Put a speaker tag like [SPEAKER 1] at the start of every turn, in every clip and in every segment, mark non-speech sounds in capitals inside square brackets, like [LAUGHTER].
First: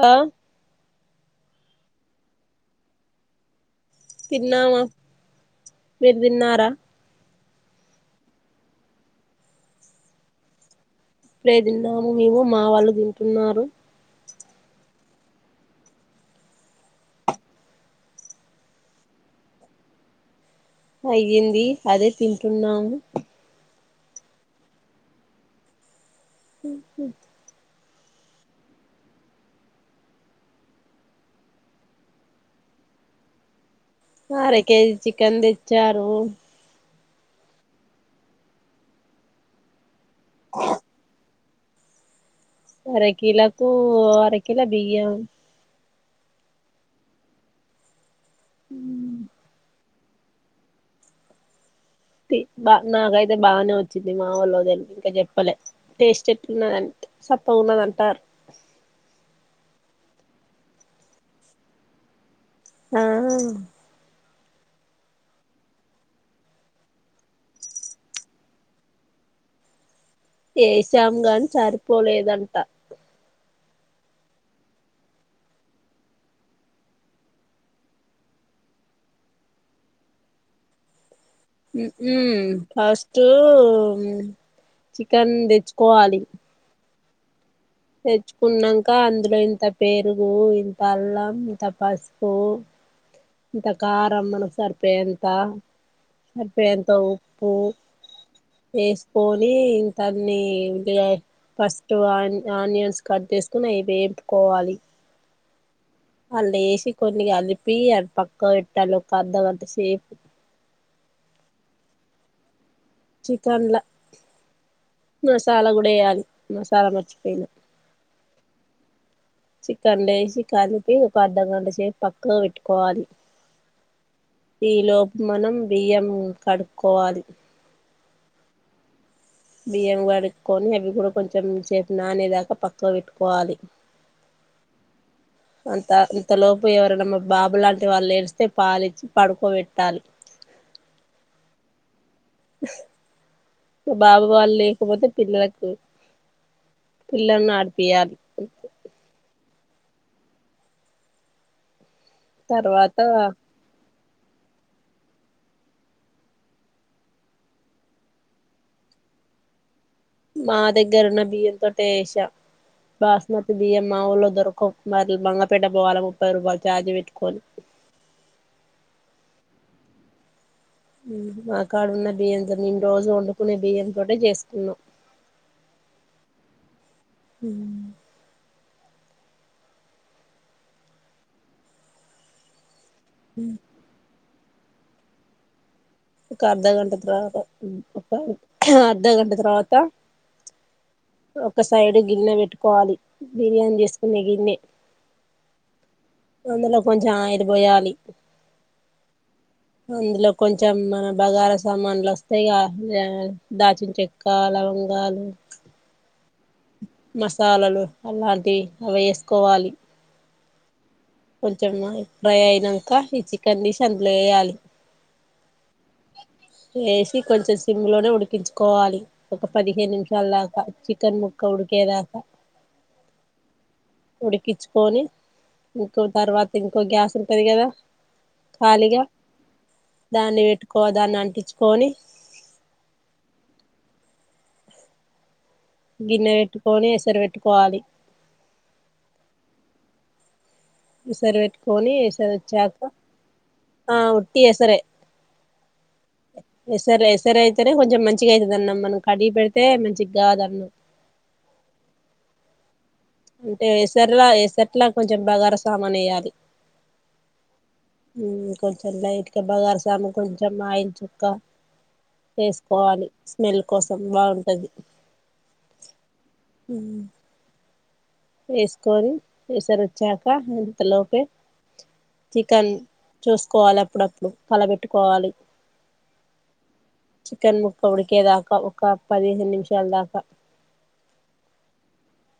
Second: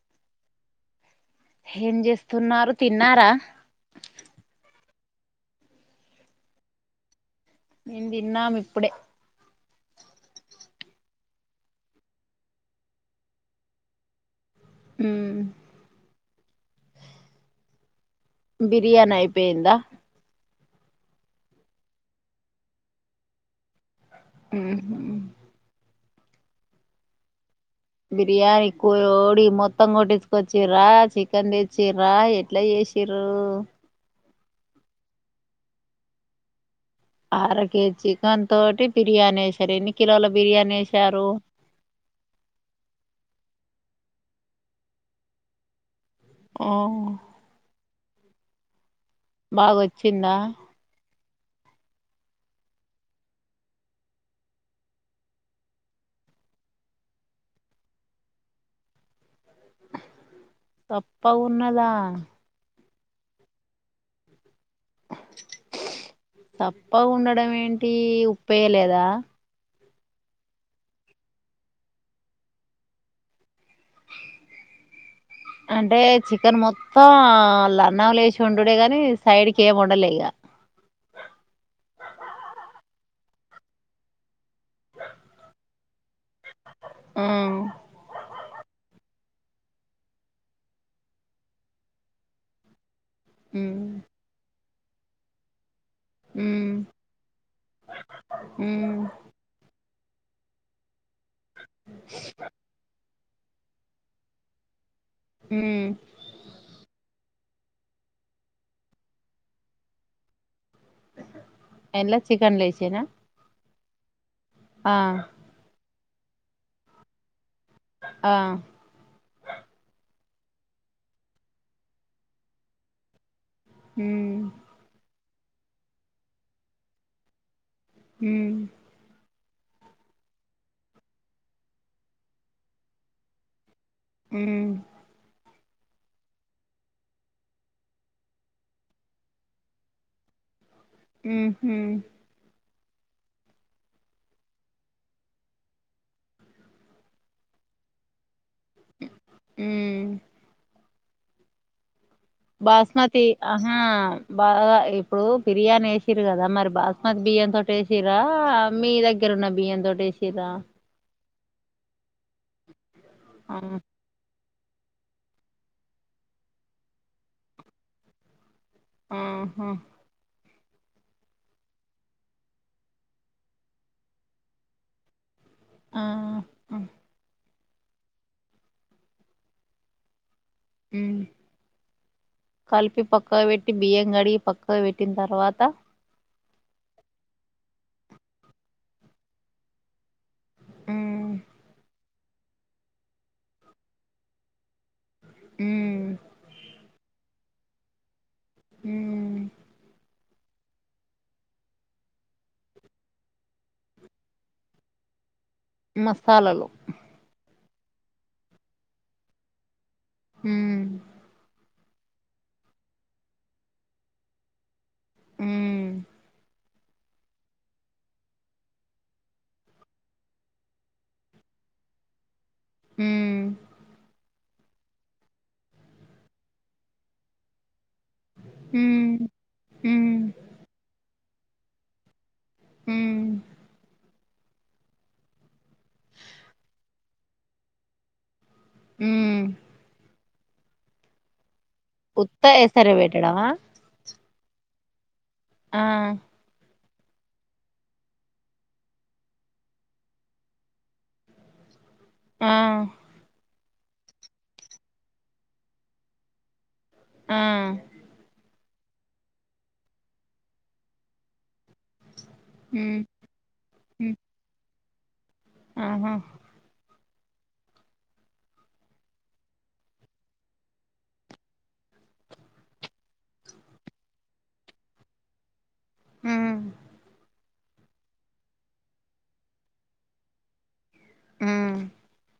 [SPEAKER 1] హా
[SPEAKER 2] హేం జేస్తున్నారు తిన్నారా
[SPEAKER 1] తిన్నాము మీరు తిన్నారా
[SPEAKER 2] మేం తిన్నాము ఇప్పుడే
[SPEAKER 1] ఇప్పుడే తిన్నాము మేము మా వాళ్ళు తింటున్నారు
[SPEAKER 2] ఉమ్ బిర్యానీ అయిపేయింద
[SPEAKER 1] అయ్యింది అదే తింటున్నాము
[SPEAKER 2] మ్మ్ హ్మ్
[SPEAKER 1] హా హా
[SPEAKER 2] బిర్యానీ కోడి మొత్తం కొట్టించుకొచ్చరా చికెన్ తెచ్చరా ఎట్లా చేసిర్రూ
[SPEAKER 1] అర కేజీ చికెన్ తెచ్చారు
[SPEAKER 2] అర కేజీ చికెన్ తోటి బిర్యానీ సరిని కిలోల బిర్యానీ వేసారు
[SPEAKER 1] అరకిలోకు అరకిలో బియ్యం
[SPEAKER 2] ఓ
[SPEAKER 1] ఉ
[SPEAKER 2] బాగొచ్చిందా
[SPEAKER 1] బా నాకైతే బాగానే వచ్చింది మా వాళ్ళదిలి ఇంకా చెప్పలే టేస్ట్ ఎట్లున్నదంటే సప్ప ఉన్నద అంటారు
[SPEAKER 2] సప్ప గ ఉన్నదా
[SPEAKER 1] ఆ
[SPEAKER 2] తప్ప ఉండడం ఏంటి ఉప్పేయ లేదా
[SPEAKER 1] వేసాం గా ని సరిపోలేదంట
[SPEAKER 2] అంటే చికెన్ మొత్తం లన్న లేచి వండుడే గాని సైడ్కి ఏము వండలే ఇగ
[SPEAKER 1] ఫస్ట్ చికెన్ తెచ్చుకోవాలి
[SPEAKER 2] ఆ
[SPEAKER 1] తెచ్చుకున్నాక అందులో ఇంత పేరుగు ఇంత అల్లం ఇంత పసుపు ఇంత
[SPEAKER 2] ఉమ్
[SPEAKER 1] కారం మనక్ సర్ పేన్ త
[SPEAKER 2] ఉమ్
[SPEAKER 1] సరిపోయేంత ఉప్పు
[SPEAKER 2] ఉమ్
[SPEAKER 1] వేసుకొని ఇన్ తన్ని గ్లే ఫస్ట్ వన్ ఆనియన్స్ కట్ చేసుకుని అయ్ వేంపుకోవాలి
[SPEAKER 2] ఉమ్
[SPEAKER 1] అళ్ళు వేసి కొన్ని కలిపి అవి పక్క పెట్టాలి ఒక అర్ధ గంట సేపు
[SPEAKER 2] ఎన్ల చికన్ లేస్
[SPEAKER 1] చికన్లా
[SPEAKER 2] ఆ
[SPEAKER 1] మసాలా కూడా వేయాలి మసాలా మరిచిపోయినా
[SPEAKER 2] ఆ
[SPEAKER 1] చికన్ లేసి కలిపి ఒక అర్ధగంట సేపు పక్క పెట్టుకోవాలి
[SPEAKER 2] ఉమ్
[SPEAKER 1] ఈ లోపు మనం బియ్యం కడుకోవాలి
[SPEAKER 2] ఉమ్
[SPEAKER 1] బియ్యం కడుక్కో ని అవి కూడా కొంచెం సేపు నానే దాకా పక్క పెట్టుకోవాలి
[SPEAKER 2] ఉమ్
[SPEAKER 1] అంత ఇంతలోపు ఎవరైనా మా బాబు లాంటి వాళ్ళు ఏడిస్తే పాలిచ్చి పడుకోబెట్టాలి
[SPEAKER 2] ఉంహు
[SPEAKER 1] బాబు వాళ్ళు లేకపోతే పిల్లలకు పిల్లలను ఆడిపియాలిే
[SPEAKER 2] ఉమ్
[SPEAKER 1] తర్వాత
[SPEAKER 2] బాస్మతి ఆహా బాగా ఇప్పుడు బిర్యానీ వేసిరు కదా మరి బాస్మతి బియ్యం తోటి వేసిరా మీ దగ్గర ఉన్న బియ్యం తో
[SPEAKER 1] మా దగ్గరున్న బియ్యాం తొటేష బాస్మతి
[SPEAKER 2] ఆ
[SPEAKER 1] బియమ్ మా ఉలో దొరక్ కవ్ మరి బంగపేట పోవాలి ముప్పై రూపాయలు ఛార్జ్ పెట్టుకోని
[SPEAKER 2] ఆహా
[SPEAKER 1] ఉమ్ మా కాడున్న బియ్యంతో నేను రోజు వండుకునే బియ్యంతోటె చేసుకున్నామ్
[SPEAKER 2] ఆ అ
[SPEAKER 1] హ
[SPEAKER 2] అ కలిపి పక్కా పెట్టి బియ్యంగడి పక్క పెట్టిన తర్వాత
[SPEAKER 1] ఒక అర్ధఘంటా తరవాత ఒక అర్ధఘంటా తర్వాత
[SPEAKER 2] ఉమ్
[SPEAKER 1] ఒక సైడ్ గిన్నె పెట్టుకోవాలి బిర్యానీ చేసుకునే గిన్నె
[SPEAKER 2] ఉమ్
[SPEAKER 1] అందలో కొంచం ఆ అది పోయాలి
[SPEAKER 2] ఉమ్
[SPEAKER 1] అందులో చెం మన బగార సామాన్లు వస్తాయి ఆ దాచిన చెక్క, లవంగాలు
[SPEAKER 2] మసాలాలు
[SPEAKER 1] మసాలాలు అలాంటి అవి వేసుకోవాలి
[SPEAKER 2] హ్మ్
[SPEAKER 1] కొంచెం ఫ్రై అయినంక ఈ చికెన్ని తీశి అందులో వేయాలి
[SPEAKER 2] అ
[SPEAKER 1] వేసి కొంచెం సిమ్ లోనే ఉడికించుకోవాలి ఒక పదిహేను నిమిషాల దాకా చికెన్ ముక్క ఉడికేదాకా
[SPEAKER 2] హ్మ్
[SPEAKER 1] ఉడికిచుకొని ఇంకో తర్వాత ఇంకో గ్యాస్ ఉంటుది కదా ఖాళీగా
[SPEAKER 2] హ్మ్ హ్మ్
[SPEAKER 1] దాన్ని పెట్టుకో దాన్నీ అం ఇ చ్చుకొని
[SPEAKER 2] మ్
[SPEAKER 1] గిన్నే బెట్టుకొని ఎసరు పేట్టుకోవాలి.
[SPEAKER 2] ము
[SPEAKER 1] ఈసారి పెట్టు కోని
[SPEAKER 2] ఉత్త
[SPEAKER 1] ఎసారోచాక
[SPEAKER 2] ఎసరు పెట్టడమా
[SPEAKER 1] ఆ ఉత్తి ఎసరే
[SPEAKER 2] ఆ
[SPEAKER 1] ఎస్సర్ ఎస్సర్ అయితేనే కొంచెం మంచిగా అయి తది అన్నం మనం కడిగి పెడితే మంచిగా కాదన్నం
[SPEAKER 2] ఆ
[SPEAKER 1] అంటే ఎసర్లా ఎసట్ల లా కొంచెం బగార సామాన్ వేయ్యాలి
[SPEAKER 2] అ
[SPEAKER 1] కొంచం లైట్గా బగార సమాన్, కొంచం అయిల్ చుక్క
[SPEAKER 2] హ్మ్
[SPEAKER 1] వేసుకోవాలి, స్మెల్ కోసం
[SPEAKER 2] హ్మ్
[SPEAKER 1] బాగుంటది.
[SPEAKER 2] ఆహా
[SPEAKER 1] ఉ వేసుకొని, ఎసరోచ్చాక ఇంతలోపే చికెన్ చూసుకోవాలి అప్పుడప్పుడు కల బెట్టుకోవాలి.
[SPEAKER 2] ఆ
[SPEAKER 1] చికెన్ ముక్క ఉడికేదాకా ఒక పదిహేను నిమిషాల్ దాకా
[SPEAKER 2] మ్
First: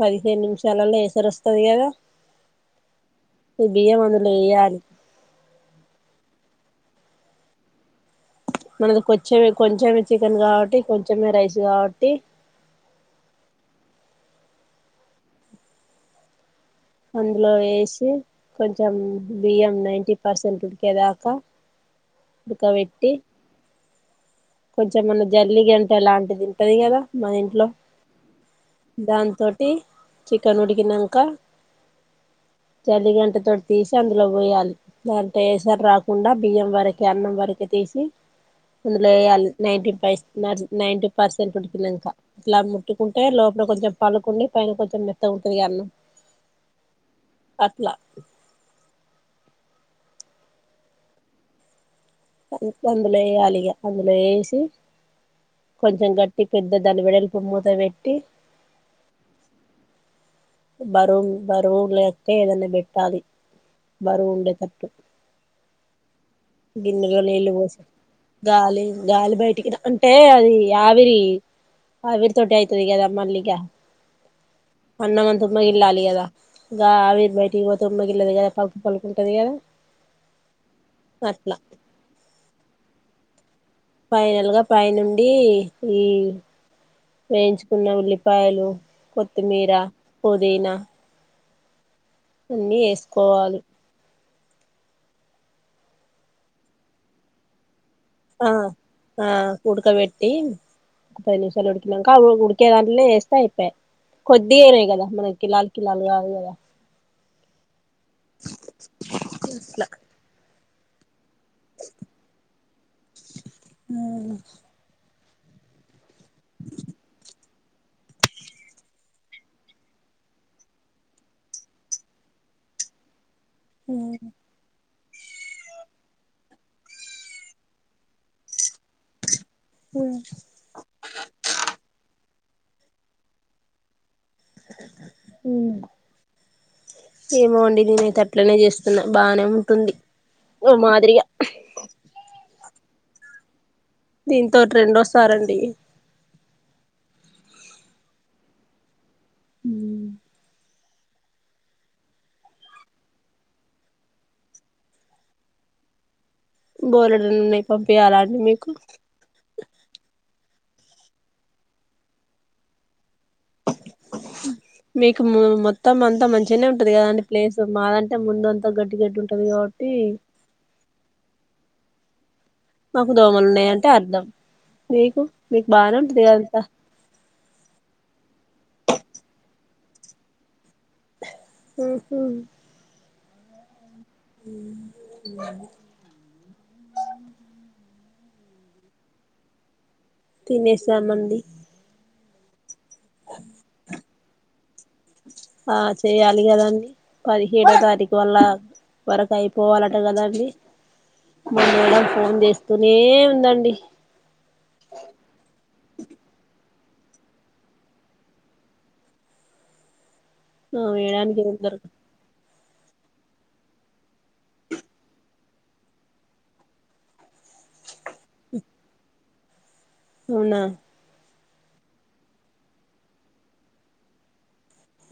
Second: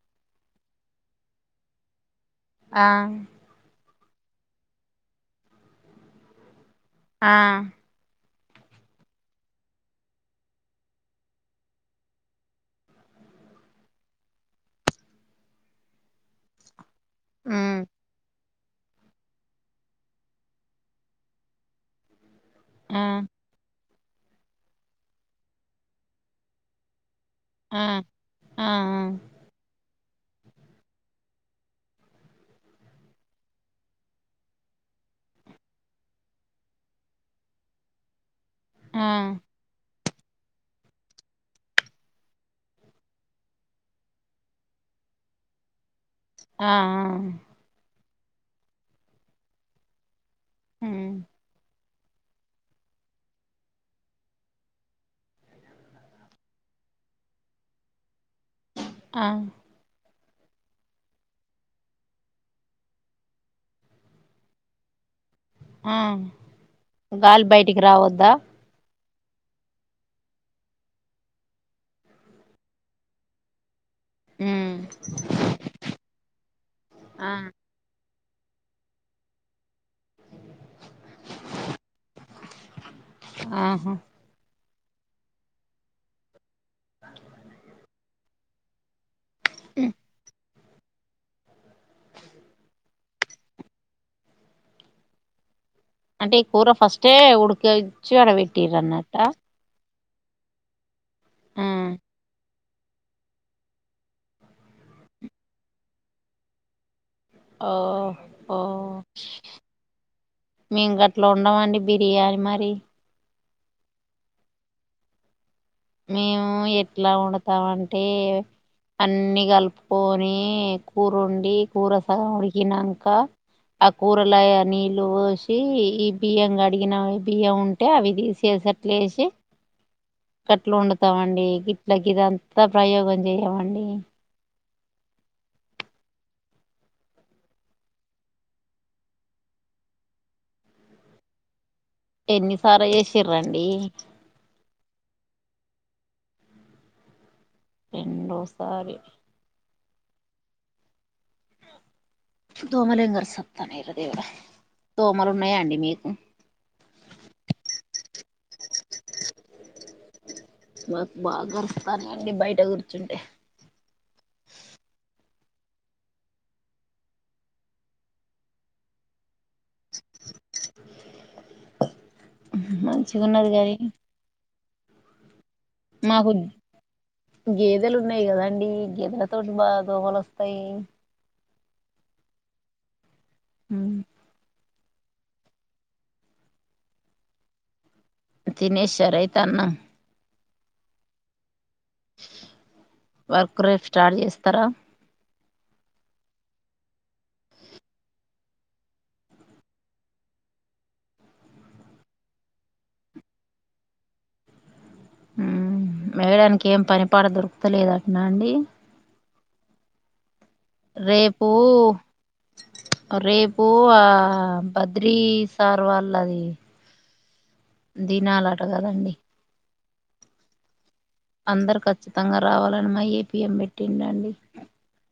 [SPEAKER 1] పదిహేను నిమిషం చాలల్లో ఎసరోస్తది గదా
[SPEAKER 2] ఆ
[SPEAKER 1] బియ్యం అందులో ఎయాలి
[SPEAKER 2] ఆ
[SPEAKER 1] మనది కొచ్చమే కొంచమే చికెన్ గాబట్టి కొంచెమే రైస్ గాబట్టి అందులో
[SPEAKER 2] హ్మ్
[SPEAKER 1] వేషి కొంచం బియ్యం నైన్టి పర్సెంట్ ఉడికేదాక
[SPEAKER 2] ఆ
[SPEAKER 1] ఉడ్కవెట్టి కొంచెం మన జల్లిగంటే అలాంటిదుంటది గదా మన ఇంట్లొ
[SPEAKER 2] ఆ ఆ
[SPEAKER 1] దాన్ తోటి చికెన్ ఉడ్కినంక జల్లిగంటతోటి తీశి అందులో పోయాలి అంటె ఏసరు రాకుండా బియ్యం వరకె అన్నం వరకె తీసి
[SPEAKER 2] ఆ
[SPEAKER 1] అంద్లు ఎయ్యాల్ నైంటి పైస్ నర్స్ నైంటీ పర్సెంట్ ఉడ్కినంక ఇట్ల ముట్టుకుంటే లోపల కొంచెం పలుకుండి పైన కొంచెం మెత్తగా ఉంటది గ అన్నం
[SPEAKER 2] ఆ అ
[SPEAKER 1] అట్లా
[SPEAKER 2] ఉమ్
[SPEAKER 1] అందులో ఎయ్యాలిగ అందులో ఎశి కొంచం గట్టి పెద్ద దాని వెడల్పు మూతవేట్టి
[SPEAKER 2] అ
[SPEAKER 1] బరువు బరువు లేకుంటే ఏదన్న పెట్టాలి బరువు ఉండేటట్టు
[SPEAKER 2] ఆ
[SPEAKER 1] గిన్నల
[SPEAKER 2] గాలి
[SPEAKER 1] నీళ్ళు
[SPEAKER 2] బయటికి
[SPEAKER 1] పోస్కో
[SPEAKER 2] రావద్దా
[SPEAKER 1] గాలి గాలి బయటికి అంటే అదీ ఆవిరి ఆవిరి తోటి ఐతది గదా మళ్ళీక
[SPEAKER 2] హ్మ్
[SPEAKER 1] అన్నమంత ఉమ్మగిల్లాలి గదా ఇగ
[SPEAKER 2] ఆ
[SPEAKER 1] ఆవిరి బయటికి పోతె ఉమ్మగి ఎల్లదు గదా పలుకు పలుకుంటది గదా
[SPEAKER 2] [INAUDIBLE]
[SPEAKER 1] అట్ల
[SPEAKER 2] ఆహా
[SPEAKER 1] పైనుండీ ఈ వేయించుకున్న ఉళ్ళిప్ పాయ్లు కొత్తిమీర, పుదీన అన్నీ ఎస్కోవాలి
[SPEAKER 2] అంటె ఈ కూర ఫస్టే ఉడిక చ్చి ఆడ వెట్టిరన్నట్ట
[SPEAKER 1] ట్టీ ఒ పది నిమిషాలు ఉడ్కినంక అవువు క్కే దాంట్లేనే ఎస్తే ఐపయే కొద్దిగనె గద మనకిి కిలాలు కిలాలు కాదు గద
[SPEAKER 2] ఆ ఆ
[SPEAKER 1] అట్లా
[SPEAKER 2] మేం గ అట్లా ఉండవండి బిర్యాని మరి
[SPEAKER 1] హ్మ్
[SPEAKER 2] మేము ఎట్లా ఉండ తాంటే అన్నీ కలుపుకొని కూర వండి కూర సగం ఉడికినంక అ కూరలయ నిల్ నీళ్ళు పోసి ఈ బియ్యం కడిగిన బియ్యం ఉంటే అవి తీసేసి అట్లే ఏసి
[SPEAKER 1] హ్మ్
[SPEAKER 2] గట్ల వండుతామండి గిట్ల గిదంతా ప్రయోగం చేయమండి
[SPEAKER 1] హుం ఏమోండి నేనైతె అట్లనె చేస్తున్నా బానే ఉంటుంది ఓ మాదిరిగ
[SPEAKER 2] ఎన్నిసార్లు చేసిరండి
[SPEAKER 1] దీంతోటి రెండోసారండి
[SPEAKER 2] రెండోసారి దోమలేం గరుసత్తన్నయి రా దేవుడ దోమలు ఉన్నయండి మీకు
[SPEAKER 1] బోలెడనున్నాయి పంపియాల అండి మీకు
[SPEAKER 2] మాకు బాగ కరుత్తన్నాయండి బయట కూర్చుంటే
[SPEAKER 1] మీకు మొత్తం అంత మంచినె ఉంటది కదండి ప్లేస్ మాదంటె ముందు అంతా గడ్టి గడ్డి ఉంటది కా మాకు దోమలు
[SPEAKER 2] మంచిగున్నది
[SPEAKER 1] ఉన్నాయ
[SPEAKER 2] కానీ
[SPEAKER 1] అంట అర్ధం మీకు మీకు బానే ఉంటది
[SPEAKER 2] మాకు
[SPEAKER 1] కదంతా
[SPEAKER 2] గేదెలు ఉన్నాయి కద అండి గేదెలతోటి బాగా దోమలు వస్తాయి
[SPEAKER 1] హ్మ్ హు
[SPEAKER 2] హ్మ్
[SPEAKER 1] హ్మ్
[SPEAKER 2] తినేసి షారైతనం
[SPEAKER 1] తినేసా మండి
[SPEAKER 2] వర్క్ రేపు స్టార్ట్ చేస్తారా
[SPEAKER 1] ఆ చేయాలి కదండీ పదిహేడో తారీఖు వల్ల వర్క్ అయిపోవాలంట మళ్ళ మళ్ళ ఫోన్ చేస్తూనే ఉందండి
[SPEAKER 2] హ్మ్ మేడానికి ఇంకేం పనీపాట దొరుకుతలేదంటన్న అండి
[SPEAKER 1] ఆ వేయడానికి
[SPEAKER 2] రేపు
[SPEAKER 1] ఏం దొరక
[SPEAKER 2] రేపు ఆ బద్రీ సార్ వాళ్ళది దినాలట కదండి
[SPEAKER 1] అవునా
[SPEAKER 2] అందరు ఖచ్చితంగా రావాలని మా ఏపీఎం పెట్టిండండి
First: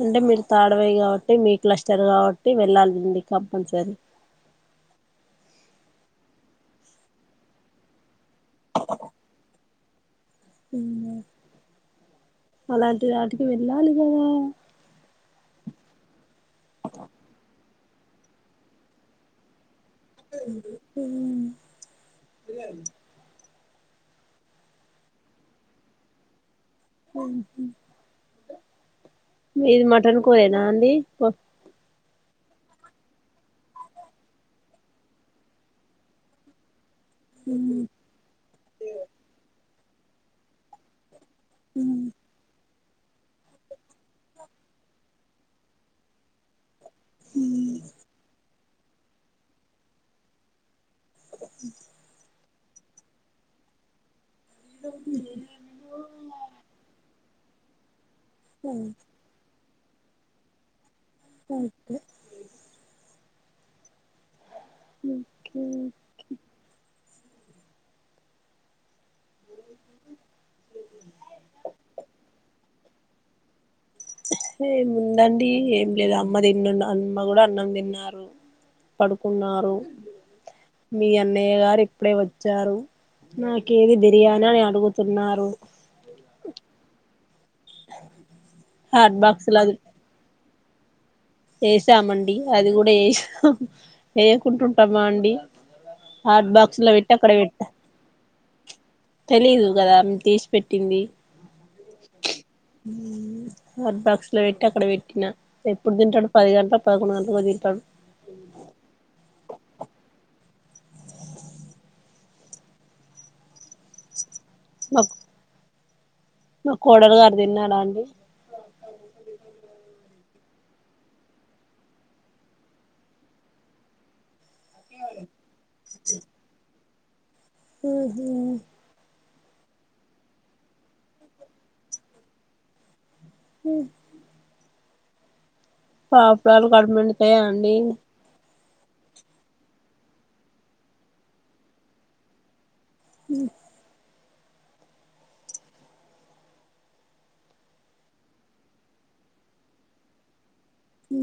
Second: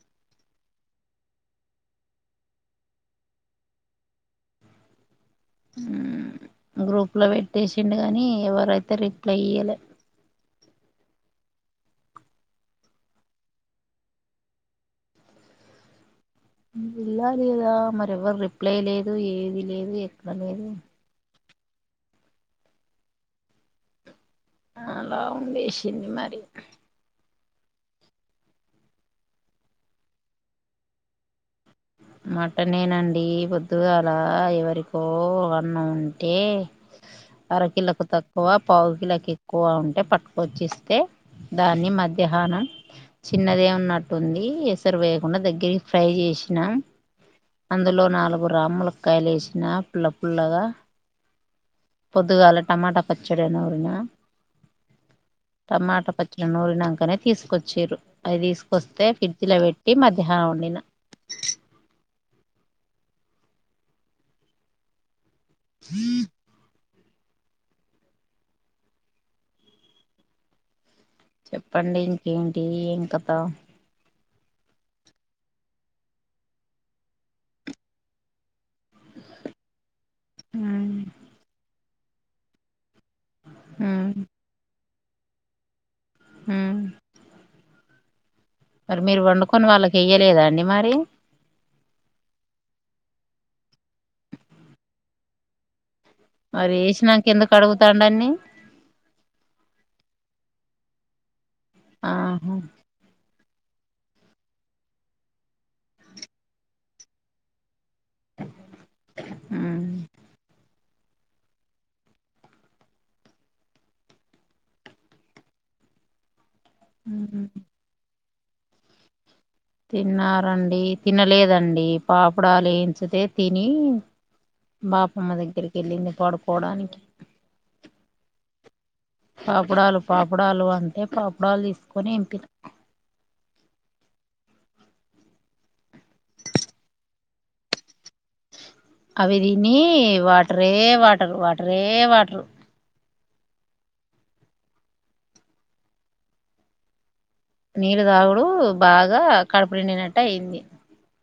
[SPEAKER 1] అంటే మీరు థర్డ్ వయ్ కాబట్టి మీ క్లస్టర్ కాబట్టి వెళ్ళాలి అండి కంపల్సరీ
[SPEAKER 2] హ్మ్ గ్రూప్లో పెట్టేసిండు కానీ ఎవరైతే రిప్లై ఇయ్యలే
[SPEAKER 1] హ్మ్ అలాంటి వాటికి వెళ్ళాలి కదా
[SPEAKER 2] వెళ్ళాలి కదా మరి ఎవ్వరు రిప్లై లేదు ఏది లేదు ఎక్కడ లేదు
[SPEAKER 1] మ్మ్
[SPEAKER 2] ఆ అలా ఉండేసింది మరి
[SPEAKER 1] మీది మటన్ కూరేనా అండి
[SPEAKER 2] మటనేనండి పొద్దుగాల ఎవరికో అన్న ఉంటే అరకిలోకు తక్కువ పావు కిలోకు ఎక్కువ ఉన్ అంటే పట్టుకొచ్చేస్తే దాన్ని మధ్యహానం చిన్నదే ఉన్నట్టుంది ఎసరు వేయకుండా దగ్గరికి ఫ్రై చేసి న అందులో నాలుగు రాములక్కాయలు వేసిన పుల్ల పల్లగా పొద్దుగాల టమాటా పచ్చడి నూరినా టమాటా పచ్చడి నూరినాంకనే తీసు కొచ్చేరు అవి తీసుకొస్తే ఫ్రిడ్జి ల పెట్ టి మధ్యాహ్నం వండిన
[SPEAKER 1] అయితే మ్మ్ మ్మ్
[SPEAKER 2] చెప్పండి ఇంకేంటి ఏంకథ
[SPEAKER 1] ఏముందండి ఏం లేదు అమ్మ తినున్న అన్న కూడా అన్నం తిన్నారు పడుకున్నారు
[SPEAKER 2] ఉమ్
[SPEAKER 1] మీ అన్నయ్య గారు అప్పుడే వచ్చారు నాకేది బిర్యాన అని అడుగు తిన్నారు
[SPEAKER 2] మ్మ్
[SPEAKER 1] అ
[SPEAKER 2] మరి మీరు వండుకొని వాళ్ళకి ఎయ్యలేదా అండి మరి
[SPEAKER 1] ఏసామండి అది కూడా ఏసం వేయకుంటుంటామా అండి హాట్
[SPEAKER 2] మరి
[SPEAKER 1] బాక్స్లా వెట్టి
[SPEAKER 2] వేసినాక
[SPEAKER 1] అక్కడ
[SPEAKER 2] ఎందుకు
[SPEAKER 1] వెట్టు
[SPEAKER 2] అడుగుతాండన్ని
[SPEAKER 1] తెలీదు కదా తీసి పెట్టింది
[SPEAKER 2] ఆహా
[SPEAKER 1] హాట్ బాక్స్ లో పెట్టి అక్కడ పెట్టిన ఎప్పుడు తింటాడు పది గంటల పదకొండు గంటలకో తింటాడు
[SPEAKER 2] మ్మ్
[SPEAKER 1] మప్ నా కోడలు గారు
[SPEAKER 2] ఉమ్
[SPEAKER 1] తిన్నారా అండి
[SPEAKER 2] తిన్నారండి తినలేదండి పాపుడాలు యేయించితే తిని బాపమ్మ దగ్గరికి వెళ్ళింది పడుపోవడానికి
[SPEAKER 1] హ్మ్
[SPEAKER 2] పాపుడాలు పాపుడాలు అంటే పాపుడాలు తీసుకొని ఎంపిన
[SPEAKER 1] హు పాపురాలు కడుపు నిండుతాయా అండి
[SPEAKER 2] అవి దీనీ వాటరే వాటరు వాటరే వాటరు
[SPEAKER 1] ఉ
[SPEAKER 2] నీళ్ళ తాగుడు బాగా కడుపు నిండినట్టు అయింది
[SPEAKER 1] హు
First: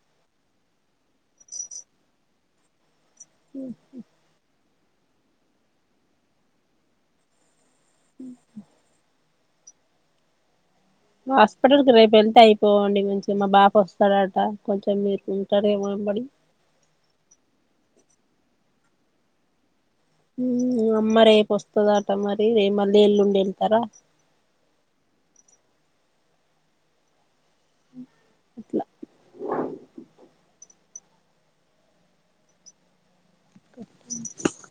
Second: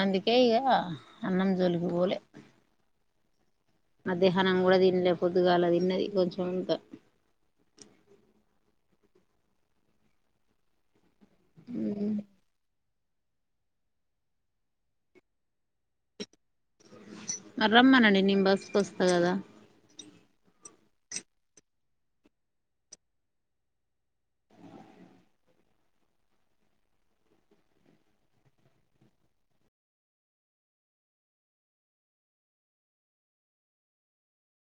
[SPEAKER 2] అందుకే ఇగ అన్నం జోలికి పోలే మధ్యాహ్నంగా కూడా తిన్ నినే పొద్దు గాల తిన్నాది కొంచం అంత
[SPEAKER 1] అ [UNINTELLIGIBLE] హాస్పిటల్ క్ రేప్ ఎల్ తే అయిపోవ్ అండ్ కొంచి మా బాప్ వస్తాడట కొంచెం మీరు ఉంటారు ఏమ్ బడి
[SPEAKER 2] మర్ రమ్మనండి నేన్ బస్ కోస్త గదా
[SPEAKER 1] హ్మ్ అమ్మ రేపు వస్తదట మరి రేప్ మళ్ళీ ఎల్లుండి ఎల్ తర అట్లా